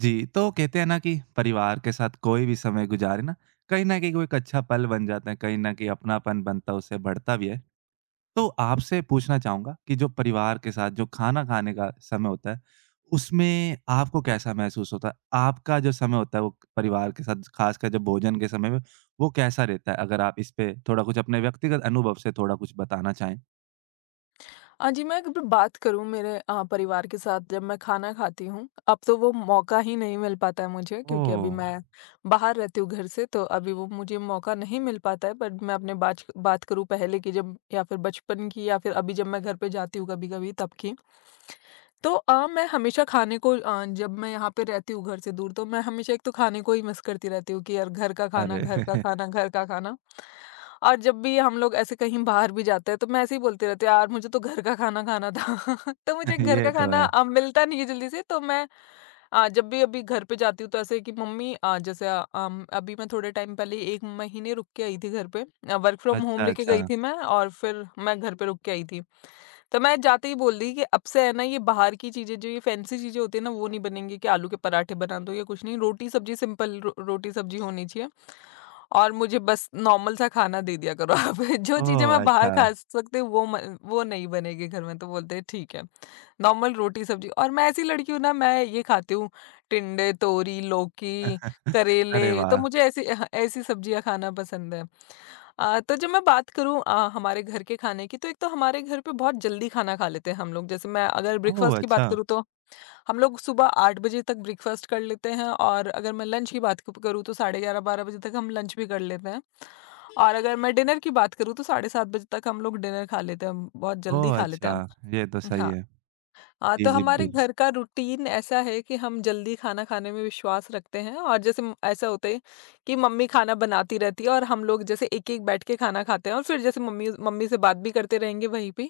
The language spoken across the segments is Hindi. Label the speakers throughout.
Speaker 1: जी, तो कहते हैं ना कि परिवार के साथ कोई भी समय गुजारे ना, कहीं न कहीं वो एक अच्छा पल बन जाता है, कहीं न कहीं अपनापन बनता है, उससे बढ़ता भी है। तो आपसे पूछना चाहूँगा कि जो परिवार के साथ जो खाना खाने का समय होता है, उसमें आपको कैसा महसूस होता है? आपका जो समय होता है, वो परिवार के साथ खासकर जब भोजन के समय में, वो कैसा रहता है? अगर आप इस पे थोड़ा कुछ अपने व्यक्तिगत अनुभव से थोड़ा कुछ बताना चाहें।
Speaker 2: हाँ जी। मैं अगर बात करूँ मेरे परिवार के साथ जब मैं खाना खाती हूँ, अब तो वो मौका ही नहीं मिल पाता है मुझे, क्योंकि अभी
Speaker 1: ओह!
Speaker 2: मैं बाहर रहती हूँ घर से, तो अभी वो मुझे मौका नहीं मिल पाता है। बट मैं अपने बाच बात करूँ पहले की, जब या फिर बचपन की, या फिर अभी जब मैं घर पे जाती हूँ कभी-कभी तब की। तो मैं हमेशा खाने को जब मैं यहाँ पे रहती हूँ घर से दूर, तो मैं हमेशा एक तो खाने को ही मिस करती रहती हूँ कि यार घर का खाना, घर का
Speaker 1: अरे!
Speaker 2: खाना, घर का खाना। और जब भी हम लोग ऐसे कहीं बाहर भी जाते हैं, तो मैं ऐसे ही बोलती रहती हूँ, यार मुझे तो घर का खाना खाना था। तो मुझे घर
Speaker 1: ये
Speaker 2: का
Speaker 1: तो
Speaker 2: खाना
Speaker 1: है।
Speaker 2: मिलता नहीं है जल्दी से, तो मैं जब भी अभी घर पे जाती हूँ तो ऐसे है कि मम्मी, अभी मैं थोड़े टाइम पहले एक महीने रुक के आई थी घर पे। वर्क फ्रॉम होम
Speaker 1: अच्छा,
Speaker 2: लेके गई
Speaker 1: अच्छा।
Speaker 2: थी मैं और फिर मैं घर पे रुक के आई थी। तो मैं जाते ही बोल दी कि अब से है ना, ये बाहर की चीजें जो ये फैंसी चीजें होती है ना, वो नहीं बनेंगी। कि आलू के पराठे बना दो या कुछ नहीं, रोटी सब्जी, सिंपल रोटी सब्जी होनी चाहिए। और मुझे बस नॉर्मल सा खाना दे दिया करो आप। जो चीज़ें
Speaker 1: ओह!
Speaker 2: मैं बाहर
Speaker 1: अच्छा।
Speaker 2: खा सकती हूँ वो म वो नहीं बनेगी घर में, तो बोलते हैं ठीक है। नॉर्मल रोटी-सब्ज़ी, और मैं ऐसी लड़की हूँ ना, मैं ये खाती हूँ टिंडे, तोरी, लौकी,
Speaker 1: अरे
Speaker 2: करेले, तो
Speaker 1: वाह!
Speaker 2: मुझे ऐसी सब्ज़ियाँ खाना पसंद है। तो जब मैं बात करूँ हमारे घर के खाने की, तो एक तो हमारे घर पे बहुत जल्दी खाना खा लेते हैं हम लोग। जैसे मैं अगर
Speaker 1: ओह!
Speaker 2: ब्रेकफ़ास्ट की बात
Speaker 1: अच्छा।
Speaker 2: करूँ, तो हम लोग सुबह 8 बजे तक ब्रेकफ़ास्ट कर लेते हैं। और अगर मैं लंच की बात क करूँ, तो साढ़े 11-12 बजे तक हम लंच भी कर लेते हैं। और अगर मैं डिनर की बात करूँ, तो साढ़े 7 बजे तक हम लोग डिनर खा लेते हैं, बहुत जल्दी
Speaker 1: ओह!
Speaker 2: खा लेते
Speaker 1: अच्छा,
Speaker 2: हैं
Speaker 1: ये तो
Speaker 2: हम।
Speaker 1: सही
Speaker 2: हाँ।
Speaker 1: है। जी,
Speaker 2: तो
Speaker 1: जी,
Speaker 2: हमारे
Speaker 1: बिल्कुल।
Speaker 2: घर का रूटीन ऐसा है कि हम जल्दी खाना खाने में विश्वास रखते हैं। और जैसे म ऐसा होता है कि मम्मी खाना बनाती रहती है और हम लोग जैसे एक-एक बैठ के खाना खाते हैं, और फिर जैसे मम्मी मम्मी से बात भी करते रहेंगे वहीं पे।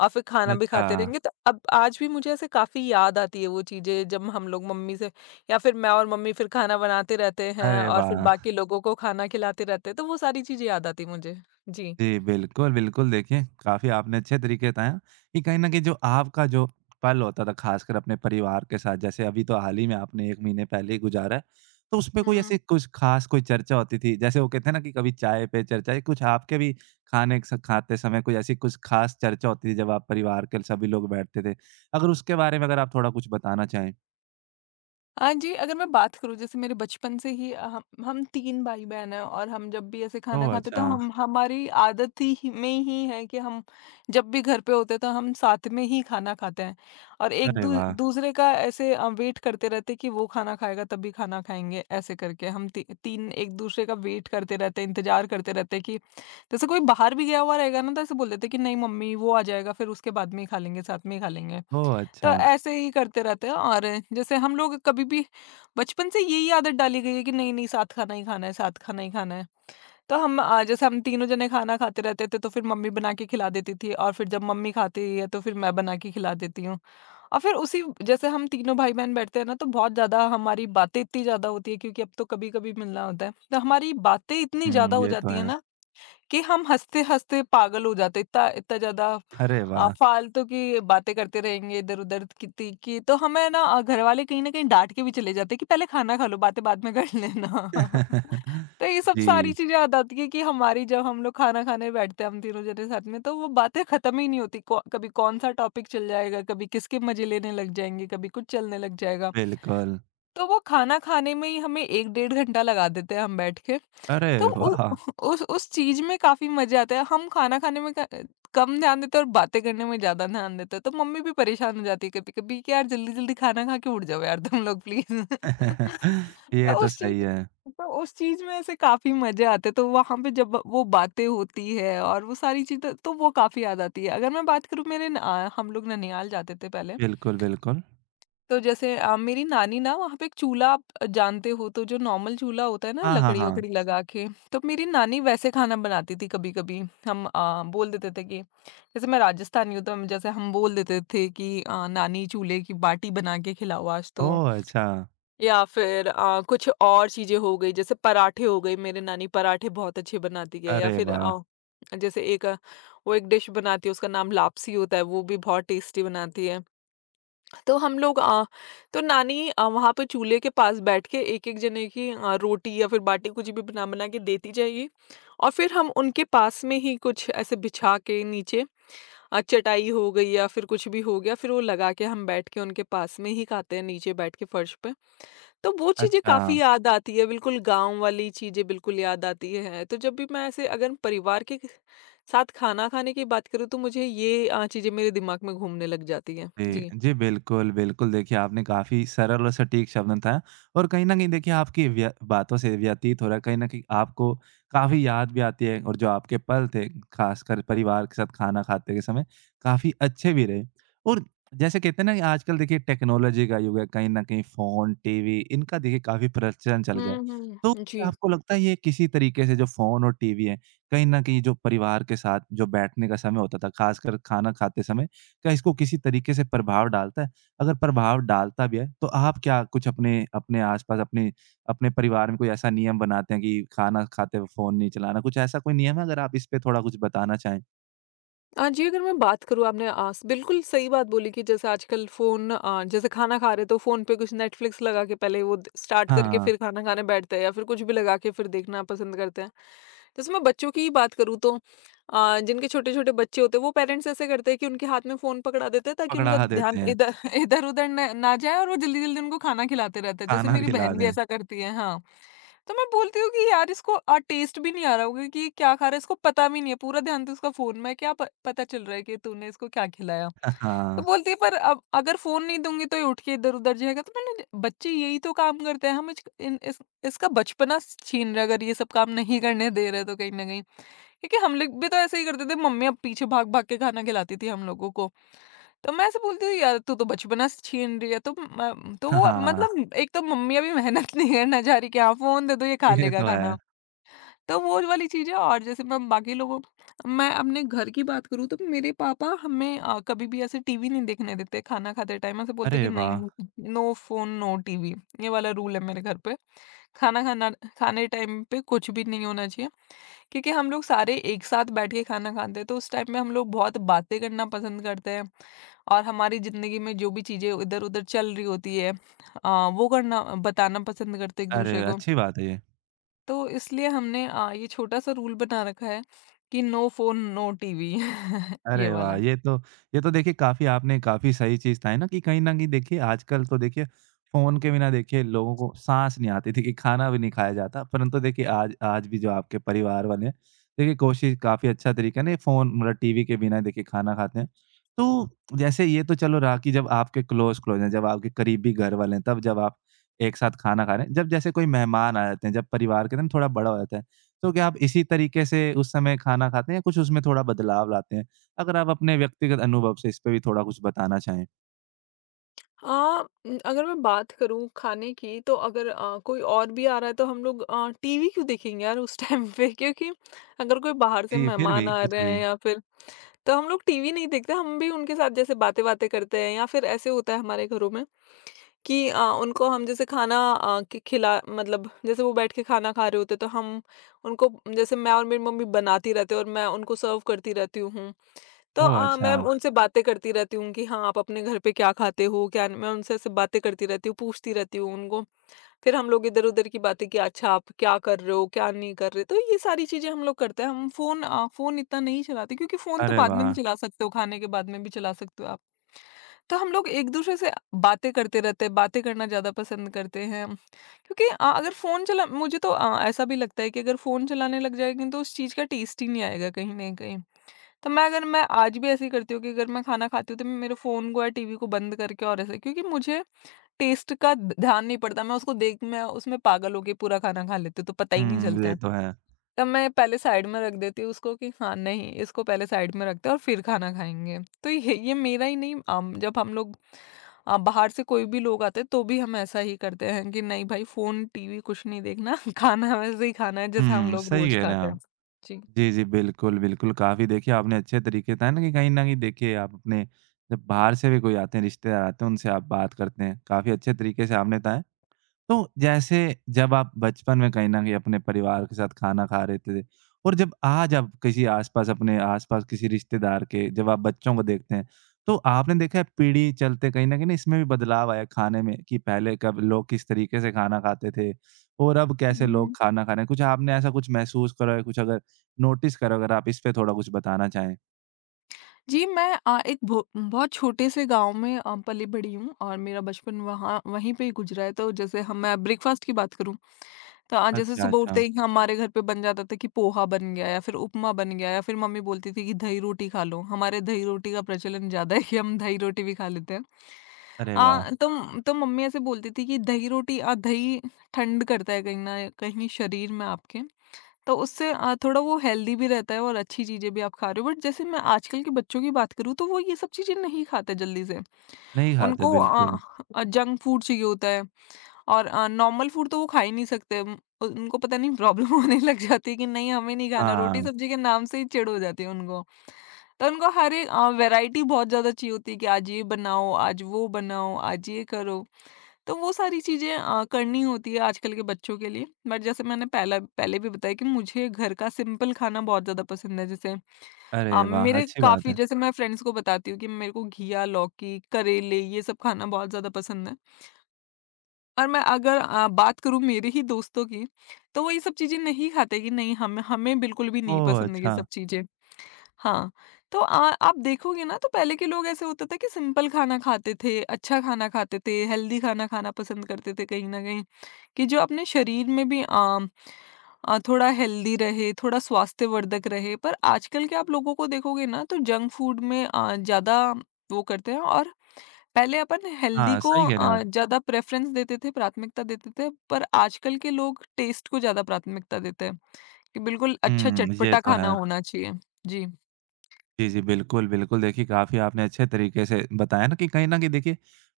Speaker 2: और फिर खाना भी
Speaker 1: अच्छा,
Speaker 2: खाते रहेंगे। तो अब आज भी मुझे ऐसे काफ़ी याद आती है वो चीज़ें, जब हम लोग मम्मी से या फिर मैं और मम्मी फिर खाना बनाते रहते हैं
Speaker 1: अरे
Speaker 2: और फिर
Speaker 1: वाह!
Speaker 2: बाकी लोगों को खाना खिलाते रहते हैं, तो वो सारी चीज़ें याद आती मुझे। जी।
Speaker 1: जी, बिल्कुल, बिल्कुल। देखिए, काफ़ी आपने अच्छे तरीके बताया कि कहीं न कहीं जो आपका जो पल होता था, ख़ासकर अपने परिवार के साथ, जैसे अभी तो हाल ही में आपने 1 महीने पहले ही गुज़ारा है, तो उसपे कोई ऐसी
Speaker 2: हुँ।
Speaker 1: कुछ ख़ास कोई चर्चा होती थी? जैसे वो कहते हैं ना कि कभी चाय पे चर्चा, या कुछ आपके भी खाने स खाते समय कोई ऐसी कुछ ख़ास चर्चा होती थी, जब आप परिवार के सभी लोग बैठते थे? अगर उसके बारे में अगर आप थोड़ा कुछ बताना चाहें?
Speaker 2: हाँ जी, अगर मैं बात करूँ जैसे मेरे बचपन से ही, हम 3 भाई-बहन हैं और हम जब भी ऐसे खाना
Speaker 1: ओह!
Speaker 2: खाते, तो
Speaker 1: अच्छा।
Speaker 2: हम हमारी आदत ही में ही है कि हम जब भी घर पे होते तो हम साथ में ही खाना खाते हैं। और एक
Speaker 1: अरे
Speaker 2: दू
Speaker 1: वाह!
Speaker 2: दूसरे का ऐसे वेट करते रहते हैं, कि वो खाना खाएगा तभी खाना खाएँगे। ऐसे करके हम ती 3 एक-दूसरे का वेट करते रहते हैं, इंतज़ार करते रहते हैं कि जैसे कोई बाहर भी गया हुआ रहेगा ना, तो ऐसे बोल देते हैं कि नहीं मम्मी, वो आ जाएगा फिर उसके बाद में ही खा लेंगे, साथ में ही खा लेंगे।
Speaker 1: ओह!
Speaker 2: तो
Speaker 1: अच्छा।
Speaker 2: ऐसे ही करते रहते हैं। और जैसे हम लोग कभी भी बचपन से यही आदत डाली गई है कि नहीं नहीं, साथ खाना ही खाना है, साथ खाना ही खाना है। तो हम जैसे हम तीनों जने खाना खाते रहते थे, तो फिर मम्मी बना के खिला देती थी और फिर जब मम्मी खाती है, तो फिर मैं बना के खिला देती हूँ। और फिर उसी, जैसे हम तीनों भाई बहन बैठते हैं ना, तो बहुत ज्यादा हमारी बातें इतनी ज्यादा होती है, क्योंकि अब तो कभी कभी मिलना होता है, तो हमारी बातें इतनी
Speaker 1: हुँ,
Speaker 2: ज्यादा हो
Speaker 1: ये तो
Speaker 2: जाती है
Speaker 1: है।
Speaker 2: ना, कि हम हँसते-हँसते पागल हो जाते हैं, इतना इतना ज़्यादा
Speaker 1: अरे वाह!
Speaker 2: फालतू की बातें करते रहेंगे इधर-उधर, कितनी की। तो हमें ना घरवाले कहीं न कहीं डाँट के भी चले जाते हैं कि पहले खाना खा लो, बातें बाद में कर लेना। तो ये सब सारी
Speaker 1: जी,
Speaker 2: चीज़ें याद आती है कि हमारी, जब हम लोग खाना खाने बैठते हैं, हम तीनों जने साथ में, तो वो बातें खत्म ही नहीं होती। कौ कभी कौन-सा टॉपिक चल जाएगा, कभी किसके मज़े लेने लग जाएँगे, कभी कुछ चलने लग जाएगा।
Speaker 1: बिल्कुल।
Speaker 2: तो वो खाना खाने में ही हमें 1 डेढ़ घंटा लगा देते हैं हम बैठ के।
Speaker 1: अरे
Speaker 2: तो उ
Speaker 1: वाह!
Speaker 2: उस चीज़ में काफ़ी मज़े आते हैं। हम खाना खाने में क कम ध्यान देते हैं और बातें करने में ज़्यादा ध्यान देते हैं। तो मम्मी भी परेशान हो जाती है कभी-कभी, कि यार जल्दी-जल्दी खाना खा के उठ जाओ यार तुम लोग प्लीज़। तो
Speaker 1: ये तो
Speaker 2: उस चीज़
Speaker 1: सही है।
Speaker 2: तो उस चीज़ में ऐसे काफ़ी मज़े आते हैं। तो वहाँ पे जब वो बातें होती है और वो सारी चीज़ें, तो वो काफ़ी याद आती है। अगर मैं बात करूँ मेरे न अ, हम लोग ननिहाल जाते थे पहले।
Speaker 1: बिल्कुल, बिल्कुल।
Speaker 2: तो जैसे मेरी नानी ना वहाँ पे एक चूल्हा, आप जानते हो तो जो नॉर्मल चूल्हा होता है ना
Speaker 1: हाँ, हाँ,
Speaker 2: लकड़ी
Speaker 1: हाँ।
Speaker 2: वकड़ी लगा के, तो मेरी नानी वैसे खाना बनाती थी कभी कभी। हम बोल देते थे कि जैसे मैं राजस्थानी हूँ, तो हम जैसे हम बोल देते थे कि नानी चूल्हे की बाटी बना के खिलाओ आज। तो
Speaker 1: ओह! अच्छा।
Speaker 2: या फिर कुछ और चीजें हो गई, जैसे पराठे हो गए। मेरे नानी पराठे बहुत अच्छे बनाती है। या
Speaker 1: अरे
Speaker 2: फिर
Speaker 1: वाह!
Speaker 2: जैसे एक अ, वो एक डिश बनाती है, उसका नाम लापसी होता है, वो भी बहुत टेस्टी बनाती है। तो हम लोग अ, तो नानी वहाँ पे चूल्हे के पास बैठ के एक-एक जने की रोटी या फिर बाटी कुछ भी बना-बना के देती जाएगी। और फिर हम उनके पास में ही कुछ ऐसे बिछा के नीचे, चटाई हो गई या फिर कुछ भी हो गया, फिर वो लगा के हम बैठ के उनके पास में ही खाते हैं नीचे बैठ के फर्श पे। तो वो चीज़ें
Speaker 1: अच्छा।
Speaker 2: काफ़ी याद आती है, बिल्कुल गाँव वाली चीज़ें बिल्कुल याद आती हैं। तो जब भी मैं ऐसे अगर परिवार के साथ खाना खाने की बात करूँ, तो मुझे ये चीज़ें मेरे दिमाग में घूमने लग जाती हैं।
Speaker 1: जी,
Speaker 2: जी।
Speaker 1: जी, बिल्कुल, बिल्कुल। देखिए, आपने काफ़ी सरल और सटीक शब्दों में बताया और कहीं न कहीं देखिए आपकी व्य बातों से व्यतीत हो रहा है, कहीं न कहीं आपको काफ़ी याद भी आती है और जो आपके पल थे, ख़ासकर परिवार के साथ खाना खाते के समय, काफ़ी अच्छे भी रहे। और जैसे कहते हैं ना कि आजकल देखिए टेक्नोलॉजी का युग है, कहीं न कहीं फ़ोन, टीवी इनका देखिए काफ़ी प्रचलन चल गया
Speaker 2: हुँ,
Speaker 1: है। तो
Speaker 2: हुँ।
Speaker 1: क्या
Speaker 2: जी।
Speaker 1: आपको लगता है ये किसी तरीके से जो फ़ोन और टीवी है, कहीं न कहीं जो परिवार के साथ जो बैठने का समय होता था, ख़ासकर खाना खाते समय क्या इसको किसी तरीके से प्रभाव डालता है? अगर प्रभाव डालता भी है, तो आप क्या कुछ अपने अपने आस-पास अपने अपने परिवार में कोई ऐसा नियम बनाते हैं कि खाना खाते हुए फ़ोन नहीं चलाना? कुछ ऐसा कोई नियम है? अगर आप इस पे थोड़ा कुछ बताना चाहें।
Speaker 2: जी, अगर मैं बात करूँ, आपने आस बिल्कुल सही बात बोली कि जैसे आजकल फ़ोन, जैसे खाना खा रहे, तो फ़ोन पे कुछ नेटफ्लिक्स लगा के पहले वो द स्टार्ट करके
Speaker 1: हाँ,
Speaker 2: फिर खाना खाने बैठते हैं, या फिर कुछ भी लगा के फिर देखना पसंद करते हैं। जैसे मैं बच्चों की ही बात करूँ, तो जिनके छोटे-छोटे बच्चे होते हैं वो पेरेंट्स ऐसे करते हैं कि उनके हाथ में फ़ोन पकड़ा देते हैं ताकि उनका
Speaker 1: पकड़ा
Speaker 2: ध्यान
Speaker 1: देते हैं,
Speaker 2: इधर इधर-उधर न ना जाए और वो जल्दी-जल्दी उनको खाना खिलाते रहते हैं। जैसे
Speaker 1: खाना
Speaker 2: मेरी
Speaker 1: खिला
Speaker 2: बहन भी
Speaker 1: दें।
Speaker 2: ऐसा करती है। हाँ। तो मैं बोलती हूँ कि यार इसको टेस्ट भी नहीं आ रहा होगा कि क्या खा रहा है, इसको पता भी नहीं है, पूरा ध्यान तो उसका फ़ोन में है, क्या प पता चल रहा है कि तूने इसको क्या खिलाया? तो
Speaker 1: हाँ,
Speaker 2: बोलती है पर अब अगर फ़ोन नहीं दूँगी तो ये उठ के इधर-उधर जाएगा, तो मैंने बच्चे यही तो काम करते हैं, हम इच इन इस इसका बचपना स छीन रहे हैं, अगर ये सब काम नहीं करने दे रहे तो कहीं न कहीं। क्योंकि हम लोग भी तो ऐसे ही करते थे, मम्मी अब पीछे भाग-भाग के खाना खिलाती थी हम लोगों को। तो मैं ऐसे बोलती हूँ यार तू तो बचपना से छीन रही है तो तो वो
Speaker 1: हाँ,
Speaker 2: मतलब एक तो मम्मी अभी मेहनत नहीं करना चाह रही कि हाँ फोन दे दो ये खा
Speaker 1: ये
Speaker 2: लेगा
Speaker 1: तो है।
Speaker 2: खाना। तो वो वाली चीज है। और जैसे मैं बाकी लोगों मैं अपने घर की बात करूँ तो मेरे पापा हमें कभी भी ऐसे टीवी नहीं देखने देते खाना खाते टाइम ऐसे बोलते
Speaker 1: अरे
Speaker 2: कि
Speaker 1: वाह!
Speaker 2: नहीं, नो फोन नो टीवी। ये वाला रूल है मेरे घर पे। खाना खाना खाने टाइम पे कुछ भी नहीं होना चाहिए। क्योंकि हम लोग सारे एक साथ बैठ के खाना खाते हैं तो उस टाइम में हम लोग बहुत बातें करना पसंद करते हैं। और हमारी जिंदगी में जो भी चीजें इधर उधर चल रही होती है वो करना बताना पसंद करते एक दूसरे
Speaker 1: अरे,
Speaker 2: को।
Speaker 1: अच्छी बात है ये।
Speaker 2: तो इसलिए हमने ये छोटा सा रूल बना रखा है कि नो फोन नो टीवी ये
Speaker 1: अरे वाह!
Speaker 2: वाला।
Speaker 1: ये तो देखिए काफ़ी आपने काफ़ी सही चीज़ बताई ना कि कहीं न कहीं देखिए आजकल तो देखिए फ़ोन के बिना देखिए लोगों को साँस नहीं आती थी कि खाना भी नहीं खाया जाता। परंतु देखिए आज आज भी जो आपके परिवार वाले हैं, देखिए कोशिश काफ़ी अच्छा तरीका है ना ये फ़ोन मतलब टीवी के बिना देखिए खाना खाते हैं। तो जैसे ये तो चलो रहा कि जब आपके क्लोज़ क्लोज़ हैं, जब आपके करीबी घर वाले हैं, तब जब आप एक साथ खाना खा रहे हैं। जब जैसे कोई मेहमान आ जाते हैं, जब परिवार कहते हैं ना थोड़ा बड़ा हो जाता है, तो क्या आप इसी तरीके से उस समय खाना खाते हैं या कुछ उसमें थोड़ा बदलाव लाते हैं? अगर आप अपने व्यक्तिगत अनुभव से इस पे भी थोड़ा कुछ बताना चाहें?
Speaker 2: अगर मैं बात करूँ खाने की तो अगर कोई और भी आ रहा है तो हम लोग टीवी क्यों देखेंगे यार उस टाइम पे क्योंकि अगर कोई बाहर से
Speaker 1: जी, फिर
Speaker 2: मेहमान
Speaker 1: भी,
Speaker 2: आ
Speaker 1: कुछ
Speaker 2: रहे
Speaker 1: भी।
Speaker 2: हैं या फिर तो हम लोग टीवी नहीं देखते, हम भी उनके साथ जैसे बातें-वातें करते हैं या फिर ऐसे होता है हमारे घरों में कि उनको हम जैसे खाना अ, खि खिला मतलब जैसे वो बैठ के खाना खा रहे होते हैं, तो हम उनको जैसे मैं और मेरी मम्मी बनाती रहते हैं और मैं उनको सर्व करती रहती हूँ। तो
Speaker 1: ओह! अच्छा।
Speaker 2: मैं उनसे बातें करती रहती हूँ कि हाँ, आप अपने घर पे क्या खाते हो, क्या न मैं उनसे ऐसे बातें करती रहती हूँ, पूछती रहती हूँ उनको। फिर हम लोग इधर-उधर की बातें कि अच्छा आप क्या कर रहे हो, क्या नहीं कर रहे? तो ये सारी चीज़ें हम लोग करते हैं। हम फ़ोन इतना नहीं चलाते क्योंकि फ़ोन तो
Speaker 1: अरे
Speaker 2: बाद में भी
Speaker 1: वाह!
Speaker 2: चला सकते हो, खाने के बाद में भी चला सकते हो आप। तो हम लोग एक-दूसरे से बातें करते रहते हैं, बातें करना ज़्यादा पसंद करते हैं। क्योंकि अगर फ़ोन चला मुझे तो ऐसा भी लगता है कि अगर फ़ोन चलाने लग जाएँगे तो उस चीज़ का टेस्ट ही नहीं आएगा कहीं न कहीं। तो मैं अगर मैं आज भी ऐसे ही करती हूँ कि अगर मैं खाना खाती हूँ तो मैं मेरे फ़ोन को या टीवी को बंद करके और ऐसे क्योंकि मुझे टेस्ट का ध ध्यान नहीं पड़ता, मैं उसको देख मैं उसमें पागल होके पूरा खाना खा लेती हूँ, तो पता ही नहीं
Speaker 1: हुँ,
Speaker 2: चलता
Speaker 1: ये
Speaker 2: है।
Speaker 1: तो है।
Speaker 2: तब मैं पहले साइड में रख देती हूँ उसको कि हाँ, नहीं इसको पहले साइड में रखते हैं और फिर खाना खाएँगे। तो ये मेरा ही नहीं जब हम लोग बाहर से कोई भी लोग आते हैं तो भी हम ऐसा ही करते हैं कि नहीं भाई फ़ोन, टीवी कुछ नहीं देखना, खाना वैसे ही खाना है जैसे हम
Speaker 1: हुँ,
Speaker 2: लोग
Speaker 1: सही
Speaker 2: रोज़
Speaker 1: कह रहे हैं
Speaker 2: खाते हैं।
Speaker 1: आप। जी, जी, बिल्कुल, बिल्कुल। काफ़ी देखिए आपने अच्छे तरीके से है ना कि कहीं न कहीं देखिए आप अपने जब बाहर से भी कोई आते हैं, रिश्तेदार आते हैं, उनसे आप बात करते हैं। काफ़ी अच्छे तरीके से आपने बताया। तो जैसे जब आप बचपन में कहीं न कहीं अपने परिवार के साथ खाना खा रहे थे और जब आज आप किसी आस-पास अपने आस-पास किसी रिश्तेदार के जब आप बच्चों को देखते हैं, तो आपने देखा है पीढ़ी चलते कहीं न कहीं ना इसमें भी बदलाव आया खाने में कि पहले कब लोग किस तरीके से खाना खाते थे और अब कैसे लोग
Speaker 2: जी।
Speaker 1: खाना खा रहे हैं? कुछ आपने ऐसा कुछ महसूस करा है, कुछ अगर नोटिस करा हो, अगर आप इस पे थोड़ा कुछ बताना चाहें?
Speaker 2: जी, मैं एक भो बहुत छोटे से गाँव में पली-बड़ी हूँ और मेरा बचपन वहाँ वहीं पे ही गुज़रा है। तो जैसे हम मैं ब्रेकफ़ास्ट की बात करूँ, तो जैसे
Speaker 1: अच्छा,
Speaker 2: सुबह उठते
Speaker 1: अच्छा।
Speaker 2: ही हमारे घर पे बन जाता था कि पोहा बन गया या फिर उपमा बन गया या फिर मम्मी बोलती थी कि दही रोटी खा लो। हमारे दही रोटी का प्रचलन ज़्यादा है कि हम दही रोटी भी खा लेते हैं।
Speaker 1: अरे वाह!
Speaker 2: तो मम्मी ऐसे बोलती थी कि दही रोटी दही ठंड करता है कहीं न कहीं शरीर में आपके। तो उससे थोड़ा वो हेल्दी भी रहता है और अच्छी चीज़ें भी आप खा रहे हो। बट जैसे मैं आजकल के बच्चों की बात करूँ तो वो ये सब चीज़ें नहीं खाते जल्दी से।
Speaker 1: नहीं खाते
Speaker 2: उनको अ
Speaker 1: बिल्कुल।
Speaker 2: जंक फूड चाहिए होता है और नॉर्मल फूड तो वो खा ही नहीं सकते। उम, उ उनको पता नहीं प्रॉब्लम होने लग जाती है कि नहीं हमें नहीं खाना,
Speaker 1: हाँ,
Speaker 2: रोटी-सब्जी के नाम से ही चिढ़ हो जाती है उनको। तो उनको हर एक वैरायटी बहुत ज़्यादा चाहिए होती है कि आज ये बनाओ, आज वो बनाओ, आज ये करो। तो वो सारी चीज़ें करनी होती है आजकल के बच्चों के लिए। बट जैसे मैंने पहला पहले भी बताया कि मुझे घर का सिंपल खाना बहुत ज़्यादा पसंद है। जैसे
Speaker 1: अरे वाह!
Speaker 2: मेरे
Speaker 1: अच्छी बात
Speaker 2: काफ़ी
Speaker 1: है।
Speaker 2: जैसे मैं फ्रेंड्स को बताती हूँ कि मेरे को घिया, लौकी, करेले ये सब खाना बहुत ज़्यादा पसंद है। और मैं अगर बात करूँ मेरे ही दोस्तों की, तो वो ये सब चीज़ें नहीं खाते कि नहीं हमें हमें बिल्कुल भी नहीं
Speaker 1: ओह!
Speaker 2: पसंद है ये
Speaker 1: अच्छा।
Speaker 2: सब चीज़ें। हाँ, तो आप देखोगे ना तो पहले के लोग ऐसे होता था कि सिंपल खाना खाते थे, अच्छा खाना खाते थे, हेल्दी खाना खाना पसंद करते थे कहीं न कहीं, कि जो अपने शरीर में भी थोड़ा हेल्दी रहे, थोड़ा स्वास्थ्यवर्धक रहे। पर आजकल के आप लोगों को देखोगे ना तो जंक फूड में ज़्यादा वो करते हैं और पहले अपन हेल्दी
Speaker 1: हाँ,
Speaker 2: को
Speaker 1: सही कह रहे हैं आप।
Speaker 2: ज़्यादा प्रेफ़रेंस देते थे, प्राथमिकता देते थे, पर आजकल के लोग टेस्ट को ज़्यादा प्राथमिकता देते हैं, कि बिल्कुल अच्छा
Speaker 1: हुँ, ये
Speaker 2: चटपटा
Speaker 1: तो
Speaker 2: खाना
Speaker 1: है।
Speaker 2: होना चाहिए। जी।
Speaker 1: जी, जी, बिल्कुल, बिल्कुल। देखिए, काफ़ी आपने अच्छे तरीके से बताया ना कि कहीं न कहीं देखिए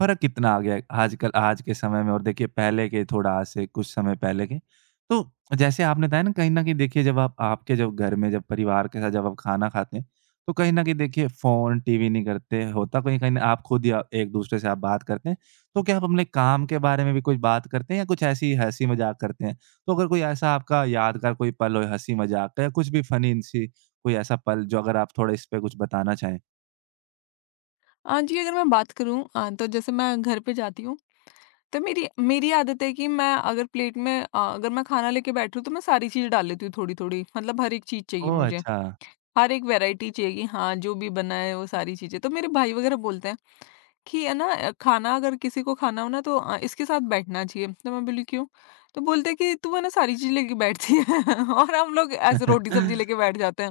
Speaker 1: फ़र्क कितना आ गया है आजकल आज के समय में और देखिए पहले के थोड़ा आज से कुछ समय पहले के। तो जैसे आपने बताया ना कहीं न कहीं देखिए जब आप आपके जब घर में जब परिवार के साथ जब आप खाना खाते हैं, तो कहीं न कहीं देखिए फ़ोन, टीवी नहीं करते, होता कहीं कहीं ना आप खुद या एक-दूसरे से आप बात करते हैं। तो क्या आप अपने काम के बारे में भी कुछ बात करते हैं या कुछ ऐसे ही हँसी-मज़ाक करते हैं? तो अगर कोई ऐसा आपका यादगार कोई पल हो हँसी-मज़ाक का या कुछ भी फ़नी सी कोई ऐसा पल जो अगर आप थोड़ा इस पे कुछ बताना चाहें?
Speaker 2: हाँ जी, अगर मैं बात करूँ तो जैसे मैं घर पे जाती हूँ, तो मेरी मेरी आदत है कि मैं अगर प्लेट में अगर मैं खाना लेके बैठ रही हूँ, तो मैं सारी चीज़ डाल लेती हूँ थोड़ी-थोड़ी। मतलब हर एक चीज़ चाहिए
Speaker 1: ओह!
Speaker 2: मुझे,
Speaker 1: अच्छा।
Speaker 2: हर एक वैरायटी चाहिए हाँ, जो भी बना है वो सारी चीज़ें। तो मेरे भाई वगैरह बोलते हैं कि है ना खाना अगर किसी को खाना हो ना तो इसके साथ बैठना चाहिए। तो मैं बोली क्यों? तो बोलते हैं कि तू है ना सारी चीज़ लेके बैठती है और हम लोग ऐसे रोटी सब्ज़ी लेके बैठ जाते हैं।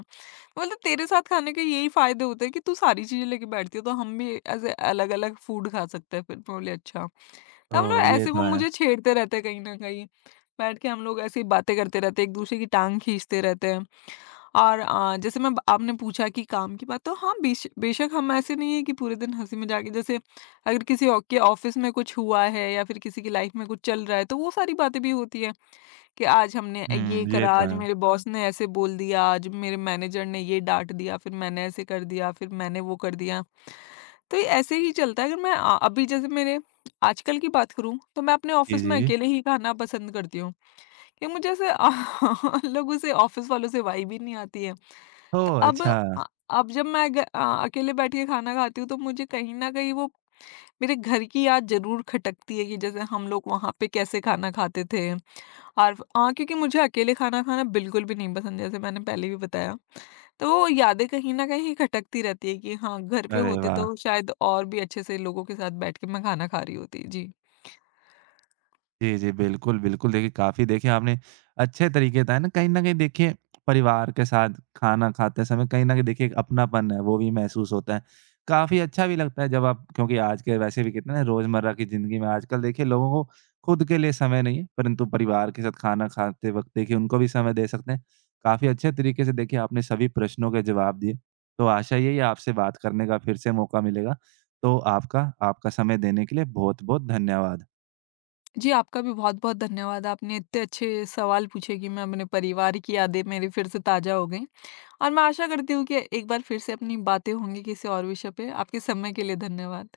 Speaker 2: मतलब तेरे साथ खाने के यही फ़ायदे होते हैं कि तू सारी चीज़ें लेके बैठती है, तो हम भी ऐसे अलग-अलग फ़ूड खा सकते हैं फिर। मैं बोली अच्छा। तो हम लोग
Speaker 1: ओह! ये
Speaker 2: ऐसे
Speaker 1: तो
Speaker 2: वो
Speaker 1: है।
Speaker 2: मुझे छेड़ते रहते हैं कहीं न कहीं। बैठ के हम लोग ऐसे ही बातें करते रहते हैं, एक-दूसरे की टाँग खींचते रहते हैं। और जैसे मैं आपने पूछा कि काम की बात, तो हाँ, बेशक हम ऐसे नहीं है कि पूरे दिन हँसी मज़ाक ही जैसे अगर किसी ओ के ऑफ़िस में कुछ हुआ है या फिर किसी की लाइफ़ में कुछ चल रहा है, तो वो सारी बातें भी होती हैं। कि आज हमने ये
Speaker 1: हुँ, ये
Speaker 2: करा,
Speaker 1: तो
Speaker 2: आज मेरे
Speaker 1: है।
Speaker 2: बॉस ने ऐसे बोल दिया, आज मेरे मैनेजर ने ये डाँट दिया, फिर मैंने ऐसे कर दिया, फिर मैंने वो कर दिया। तो ये ऐसे ही चलता है अगर मैं अभी जैसे मेरे आजकल की बात करूँ, तो मैं अपने
Speaker 1: जी,
Speaker 2: ऑफ़िस में
Speaker 1: जी।
Speaker 2: अकेले ही खाना पसंद करती हूँ कि मुझे ऐसे लोगों से ऑफ़िस वालों से वाइब ही नहीं आती है। तो
Speaker 1: ओह! अच्छा।
Speaker 2: अ, अब जब मैं अकेले बैठ के खाना खाती हूँ, तो मुझे कहीं न कहीं वो मेरे घर की याद ज़रूर खटकती है कि जैसे हम लोग वहाँ पे कैसे खाना खाते थे। और हाँ, क्योंकि मुझे अकेले खाना खाना बिल्कुल भी नहीं पसंद, जैसे मैंने पहले भी बताया। तो वो यादें कहीं न कहीं खटकती रहती है कि हाँ, घर पे
Speaker 1: अरे
Speaker 2: होते
Speaker 1: वाह!
Speaker 2: तो शायद और भी अच्छे से लोगों के साथ बैठ के मैं खाना खा रही होती। जी।
Speaker 1: जी, जी। बिल्कुल, बिल्कुल। देखिए, काफ़ी देखिए आपने अच्छे तरीके बताए ना, कहीं न कहीं देखिए परिवार के साथ खाना खाते समय कहीं न कहीं देखिए एक अपनापन है, वो भी महसूस होता है। काफ़ी अच्छा भी लगता है जब आप क्योंकि आज के वैसे भी कितने रोज़मर्रा की ज़िंदगी में आजकल देखिए लोगों को खुद के लिए समय नहीं है, परंतु परिवार के साथ खाना खाते वक़्त देखिए उनको भी समय दे सकते हैं। काफ़ी अच्छे तरीके से देखिए आपने सभी प्रश्नों के जवाब दिए, तो आशा यही है आपसे बात करने का फिर से मौका मिलेगा। तो आपका आपका समय देने के लिए बहुत-बहुत धन्यवाद।
Speaker 2: जी, आपका भी बहुत-बहुत धन्यवाद। आपने इतने अच्छे सवाल पूछे कि मैं अपने परिवार की यादें मेरी फिर से ताज़ा हो गईं और मैं आशा करती हूँ कि एक बार फिर से अपनी बातें होंगी किसी और विषय पे। आपके समय के लिए धन्यवाद।